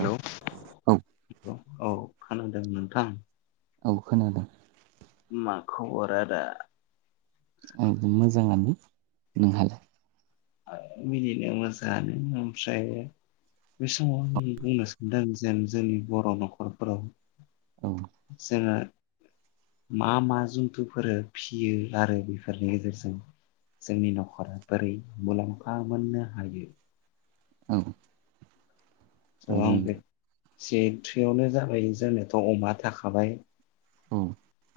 हेल' औ औ खोनादों उम थां औ खोनादों मा खबर आदा मोजाङानो नोंहालाय मिनिनो मोजाङानो ओमफ्राय बे समाव आं बुंनो सानदों जेन जोंनि बर' न'खरफोराव औ जोङो मा मा जुन्थुफोर फियो आरो बेफोरनि गेजेरजों जोंनि न'खरा बोरै मुलाम्फा मोननो हायो। औ। औ गोबां बे सेथियावनो जाबाय जोंनाथ अमा थाखाबाय। औ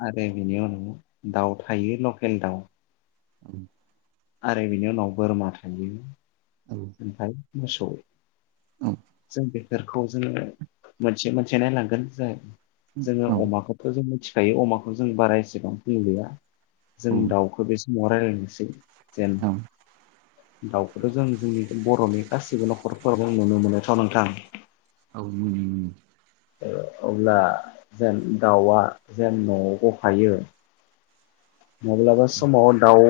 आरो बेनि उनाव दाउ थायो लकेल दाउ [inaudible] आरो बिनि उनाव बोरमा थायो। ओमफ्राय मोसौ जों बे बेखौ जोङो मोनसे मोनसे नायलांगोन जाय जोङो अमाखौथ' जों मिथि दायो अमाखौ जों बारायसिगोन फुं गैया जों दाउखौ बेसे मआ रायलायनोसै। जेन दाउफोर जों जोंनि बर'नि गासिबो न'खरफोरावनो नुनो मोनोथ' नोंथां। औ मोनो ओं। ओ अब्ला जेन दाउआ जेन न'आव गफायो। माब्लाबा समाव दाउ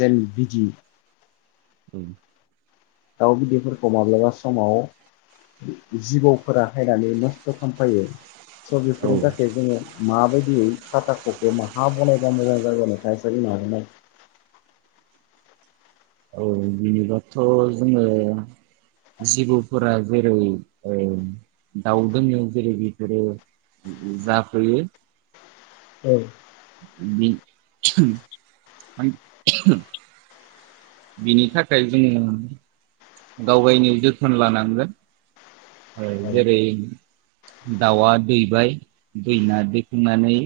जेन बिदि [inaudible] दाउ बिदैफोरखौ माब्लाबा समाव जिबौफोरा हायनानै नस्थ खालामफायो। स औ बिफोरनि थाखाय जोङो माबायदियै खाटाखौ माहा बनायबा मोजां जागोन नोंथाङा एसे बुंनो हागोन ना? औ बिनिबाथ ' जोङो जिबौफोरा जेरै ओ दाउ दोङो जेरै बेफोरो जाफैयो। औ। बि [inaudible] बिनि थाखाय जोङो गाव गायनो जोथोन लानांगोन। ओ औ जेरै दाउआ दैबाय दैना दैखांनानै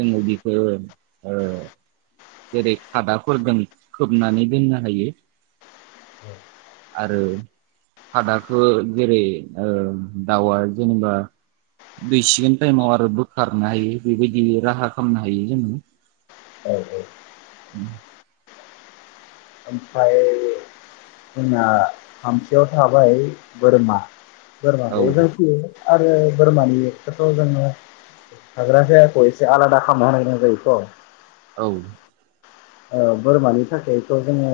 जोङो बेखो ओ जेरै खादाफोरजों खोबनानै दोननो हायो। आरो खादाखो जेरै ओ दाउआ जेनेबा दैसिगोन टाइमाव आरो बोखारनो हायो बेबायदि राहा खालामनो हायो जोङो। औ ओमफ्राय जोंना थामथियाव थाबाय बोरमा। औ बोरमाखौबो जों फियो। आरो बोरमानिखोथ' जोङो थाग्रा जागाखौ एसे आलादा खालामना होनो गोनां जायोथ'। औ। बोरमानि थाखायथ जोङो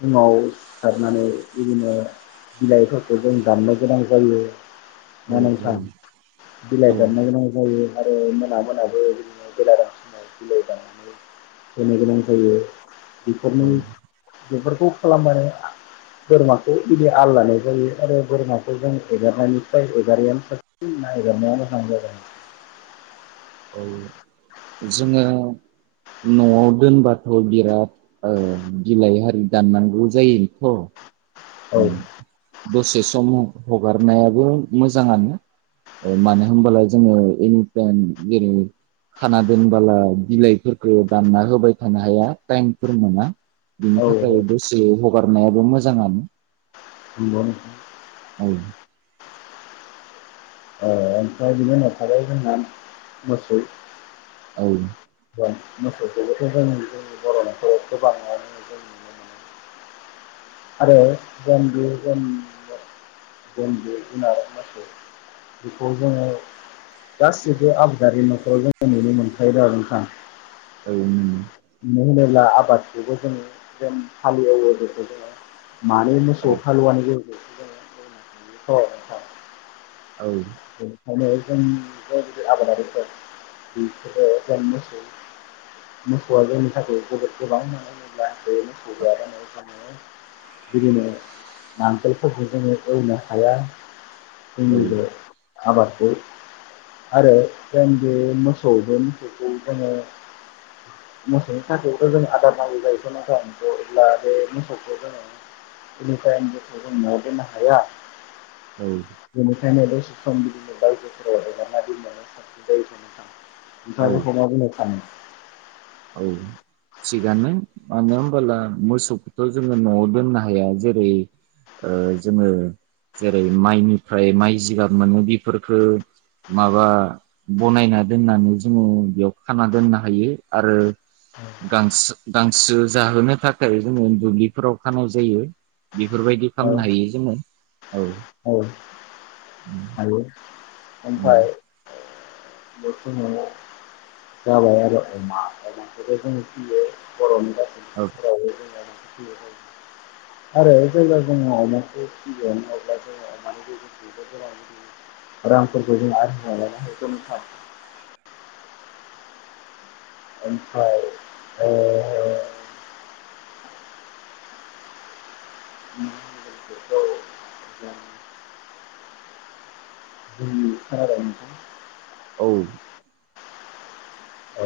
फुङाव सिखारनानै बिदिनो बिलाइफोरखौ जों दाननो गोनां जायो। ना नोंथां बिलाइ दाननो गोनां जायो। आरो मोना मोनाबो बिदिनो बेलारोम समनाय बिलाइ दाननानै होनो गोनां जायो औ बेफोरनि बेफोरखौ खालामबानो बोरमाखौ बिदि आल लानाय जायो आरो बोरमाखौ जों एगारनायनिफ्राय एगारैआानो साबसिन ना एगारनाया मोजां जागोन। औ जोंङो न'आव दोनबाथ बिराद ओ बिलाइ हारि दाननांगौ जायो थ औ उम दसे सम ह हगारनायाबो मोजांङानो ओ मानो होनबाल जोंङो एनिटाइम जेरै खाना दोनबोला बिलाइफोरफोरखौ दानना होबाय थानो हाया टाइमफोर मोना बिनि औ थाखाय दसे हगारनायाबो मोजांङानो। नंगौ नोंथां औ ओ ओमफ्राय बिदिनो उनाव थाबाय जोंहा मोसौ औ [unintelligible] मोसौखौबोथ जों जोंनि बर' नखर गोबाङानो जों नुनो मोनो। [unintelligible] बेखौ जोंङो गासिबो आबादारि नखराव जों नुनो मोनखायो दा नोंथां। औ नो होनोब्ला आबादखौबो जों जों हाल एवो बेखौ जोंङो मानै औ मोसौ हालुवानि गे औ नोथां औ खायनो जों बेदि आबादारिफोर बिसोरो जों मोसौ मोसौआ जोंनि थाखाय जोबोद गोनां मानो होनोब्ला नो बिदिनो नांगोलफोरखौ जोंङो एवनो हाया। [unintelligible] आबादखौ आरो जों बे मोसौ बे मोसौखौ जोंङो मोसौनि थाखाययावथ जों आदार नांगौ जायो नाथाय अब्ला बे मोसौखौ जोंङो एनि टाइम मोसौ जों न'आव दोननो हाया। औ बेनिखायनो [unintelligible] जायो थ नोंथां औ नोंथाङा बेखौ मा बुंनो सानो? औ थिगानो मानो होनबोला मोसौखौथ जोंङो नआव दोननो हाया जेरै जोंङो जेरै माइनिफ्राय माइ जिगाब मोनो बेफोरफोरखौ माबा बनायना दोननानै जोंङो बेयाव खाना दोननो हायो। आरो गांसो गांसो जाहोनो थाखाय जोंङो दुब्लिफोराव खानाय जायो। बेफोरबायदि औ खालामामनो हायो जोंङो औ औ ओमफाय बे समाव जाबाय आरो अमा अमाखौबो जों फियो बर'नि गासैबो ओ न'खरावबो [unintelligible] आरो जेब्ला जोंङो अमाखौ फिगोन अब्ला जों अमानिफ्राय [unintelligible] रां फोरखौ जों आरजिनो हायो थ नोंथां। ओमफ्राय ओ [unintelligible] खोनाबाय नोंथां? औ औ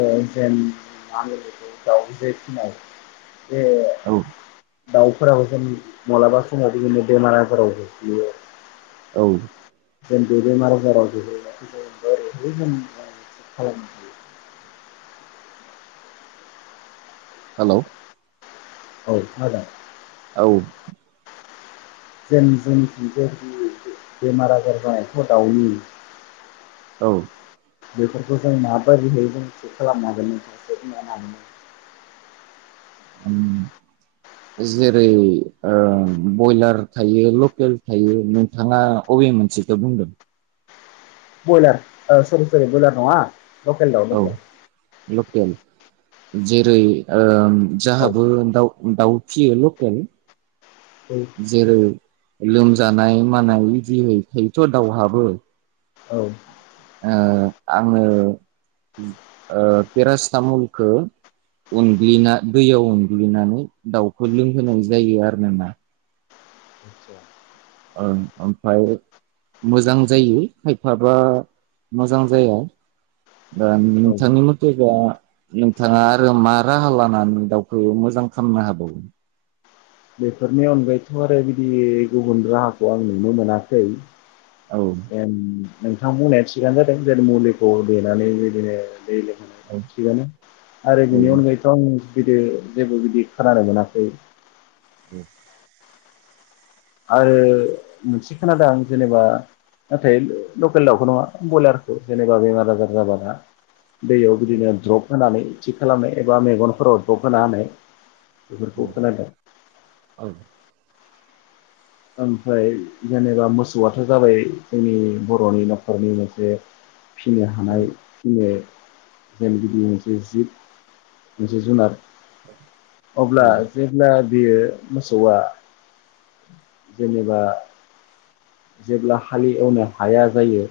ओ जेन मा लोगोखौ दाव जे फिनायाव औ [unintelligible] दाउफोराबो जों मालाबा समाव बिदिनो बेमार आजारफोराव गोग्लैयो। औ [unintelligible] जों बेमार आजार राव गोग्लैनायखौ जों बोरैहाय जों माजो थिग खालामनो हायो। हेलोव औ खोनादों। औ जों जों जि [unintelligible] आजार जानायखौ दाउनि औ बेफोरखौ जों माबाददिहै जों थिक खालाम हांगोन नोंथाङा एसे बुंनो हागोनना? जेरै ओ बयलार थायो लकेल थायो नोंथाङा अबे मोनसेखौ बुंदों। ब्रयलार स सरि सरि ब्रयलार नङा। लकेल दाउ औ लकेल लकेल। जेरै ओम औ जोहाबो दाउ दाउ फियो लकेल जेरै लोमजानाय मानाय [inaudible] थायोथ दाावहाबो। औ ओ आङो ओ पेरासटामलखो उनग्लिना दैयाव उनग्लिनानै दाउखो लोंहोनाय जायो आरो ना। आदसा ओं ओमफ्राय मोजां जायो खायफाबा मोजां जाया दा औ नोंथांनि मथेबा नोंथाङा आरो मा राहा लानानै दाउखौ मोजां खालामनो हाबावो। बेफोरनि अनगायैथ' आरो बिदि गुबुन राहाखौ आं नुनो मोनाखै। औ एम नोंथां बुंनाया थिगानो जादों जों मुलिखौ देनानै बेबादिनो दै लों औ थिगानो आरो औ बिनि अनगायैथ आं बिदो जेबो बिदि खोनानो मोनाखै। [inaudible] आरो मोनसे खोनादों आं जेनेबा नाथाय लकेल दाउखौ नङा बयलारखौ जेनेबा बेमार आजार जाबा ना दैयाव बिदिनो द्रप होनानै थि खालामनाय एबा मेगनफोराव द्रप होना होनाय। बेफोरखौ खोनादों। औ ओमफ्राय जेनेबा मोसौआथ' जाबाय जोंनि बर'नि न'खरनि मोनसे फिनो हानाय फिनो जों बिदि मोनसे जिब मोनसे जुनार अब्ला औ जेब्ला बेयो मोसौआ जेनेबा जेब्ला हालि एवनो हाया जायो।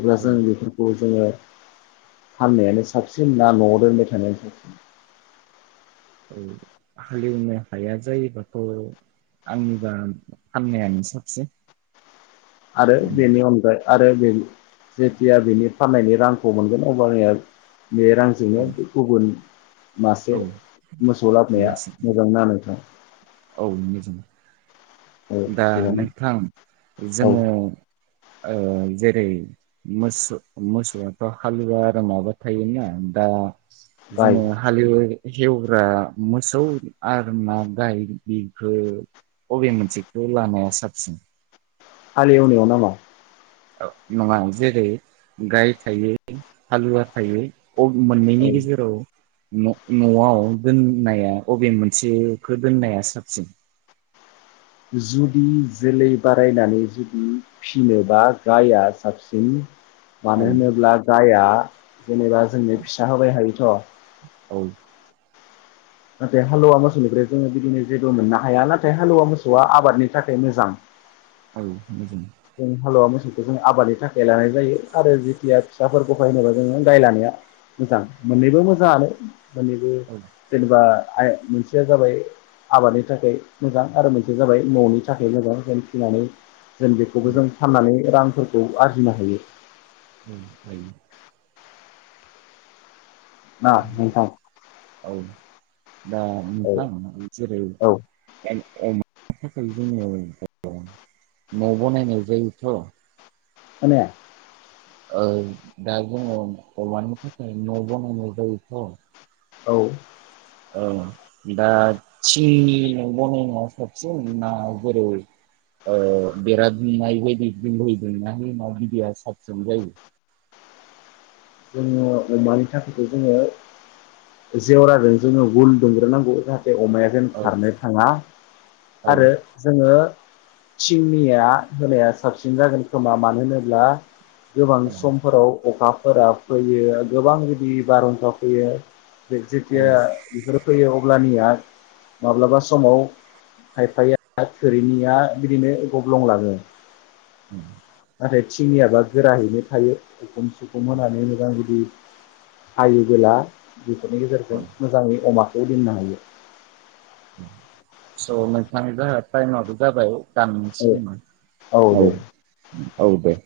अब्ला औ जों बेफोरखौ जोङो फाननायानो साबसिन ना न'आव दोनबाय थानायानो साबसिन? औ हालेवनो हाया जायोबाथ' आंनिबा फाननायानो साबसिन। आरो बेनि अनगा आरो बेदि जेथिया बेनि फाननायनि रांखौ मोनगोन अब्लानिया बे औ रांजोंनो गु गुबुन मासे मोसौ लाबोनाया होननासिम मोजांना नोंथां? औ मोजां औ दा थिगानो नोंथां औ जोङो ओ जे ओइ मोसौ मोसौआथ' हालुवा आरो माबा थायोना दा बाय बेवाय हेवग्रा मोसौ आरो ना गाय बेखो बबे मोनसेखो लानाया साबसिन हालेवनायाव नामा? औ नङा जेरै गाय थायो हालुवा थायो अम औ मोन्नैनायनि गेजेराव। न नआव दोननाया अबे मोनसेखौ दोननाया साबसिन। जुदि जोलै बारायनानै जुदि फिनोबा गायआ साबसिन। औ मानो होनोब्ला गाया जेनेबा जोंनो फिसा होबाय हायोथ। औ। नाथाय हालुवा मोसौनिफ्राय जोङो बिदिनो जेबो मोननो हाया नाथाय हालुवा मोसौआ आबादनि थाखाय मोजां। औ मोजां। जों हालुवा मोसौखौ जों आबादनि थाखाय लानाय जायो आरो जेथिया फिसाफोरखौहाय होनोबा जोङो गाय लानाया मोजां मोननैबो मोजाङानो। मोन्नैबो औ जेनेबा आय मोनसेया जाबाय आबादनि थाखाय मोजां आरो मोन बे जाबाय ननि थाखाय मोजां [unintelligible] फिनानै दोन खौबो जों फाननानै रां फोरखौ आरजिनो हायो। उम हायो। ना नोंथां। औ दा नोंथां जेरै खोनाया गाय अमानि थाखाय जोङो न बानायनाय जायोथ। खोनाया। औ दा जोङो अमानि थाखाय न बनायनाय जायोथ। औ। औ दा थिंनि न बनायनाया साबसिन ना बोरै ओ बेरा दुमनाय बायदि बिलहैदोंना ना बिदिया साबसिन जायो। जोङो अमानि थाखायखौ जोङो जेवराजों जोङो गुल दुंग्रोनांगौ जाहाथ बे अमाया जेन औ खारनो थाङा औ आरो जोङो थिंनिया होनाया साबसिन जागोन खोमा मानो होनोब्ला गोबां औ समफोराव अखा फोराव फैयो गोबां जुदि बारहुंखा फैयो। जे जेथिया बेफोरो फैयो अब ब्लानिया माब्लाबा समाव खायफाया थोरिनिया बिदिनो गब्लंलांङो। उम बे थिंनियाबा गोराहैनो थायो। उखुम सुुखुम होनानै नो दा बिदि हायोबोला बेफोरनि औ गेजेरजों मोजाङै अमा बे दोननो हायो। स नोंथां जोंहा थाइम आ बो जाबाय गान मोनसिगोन ना औ औ दे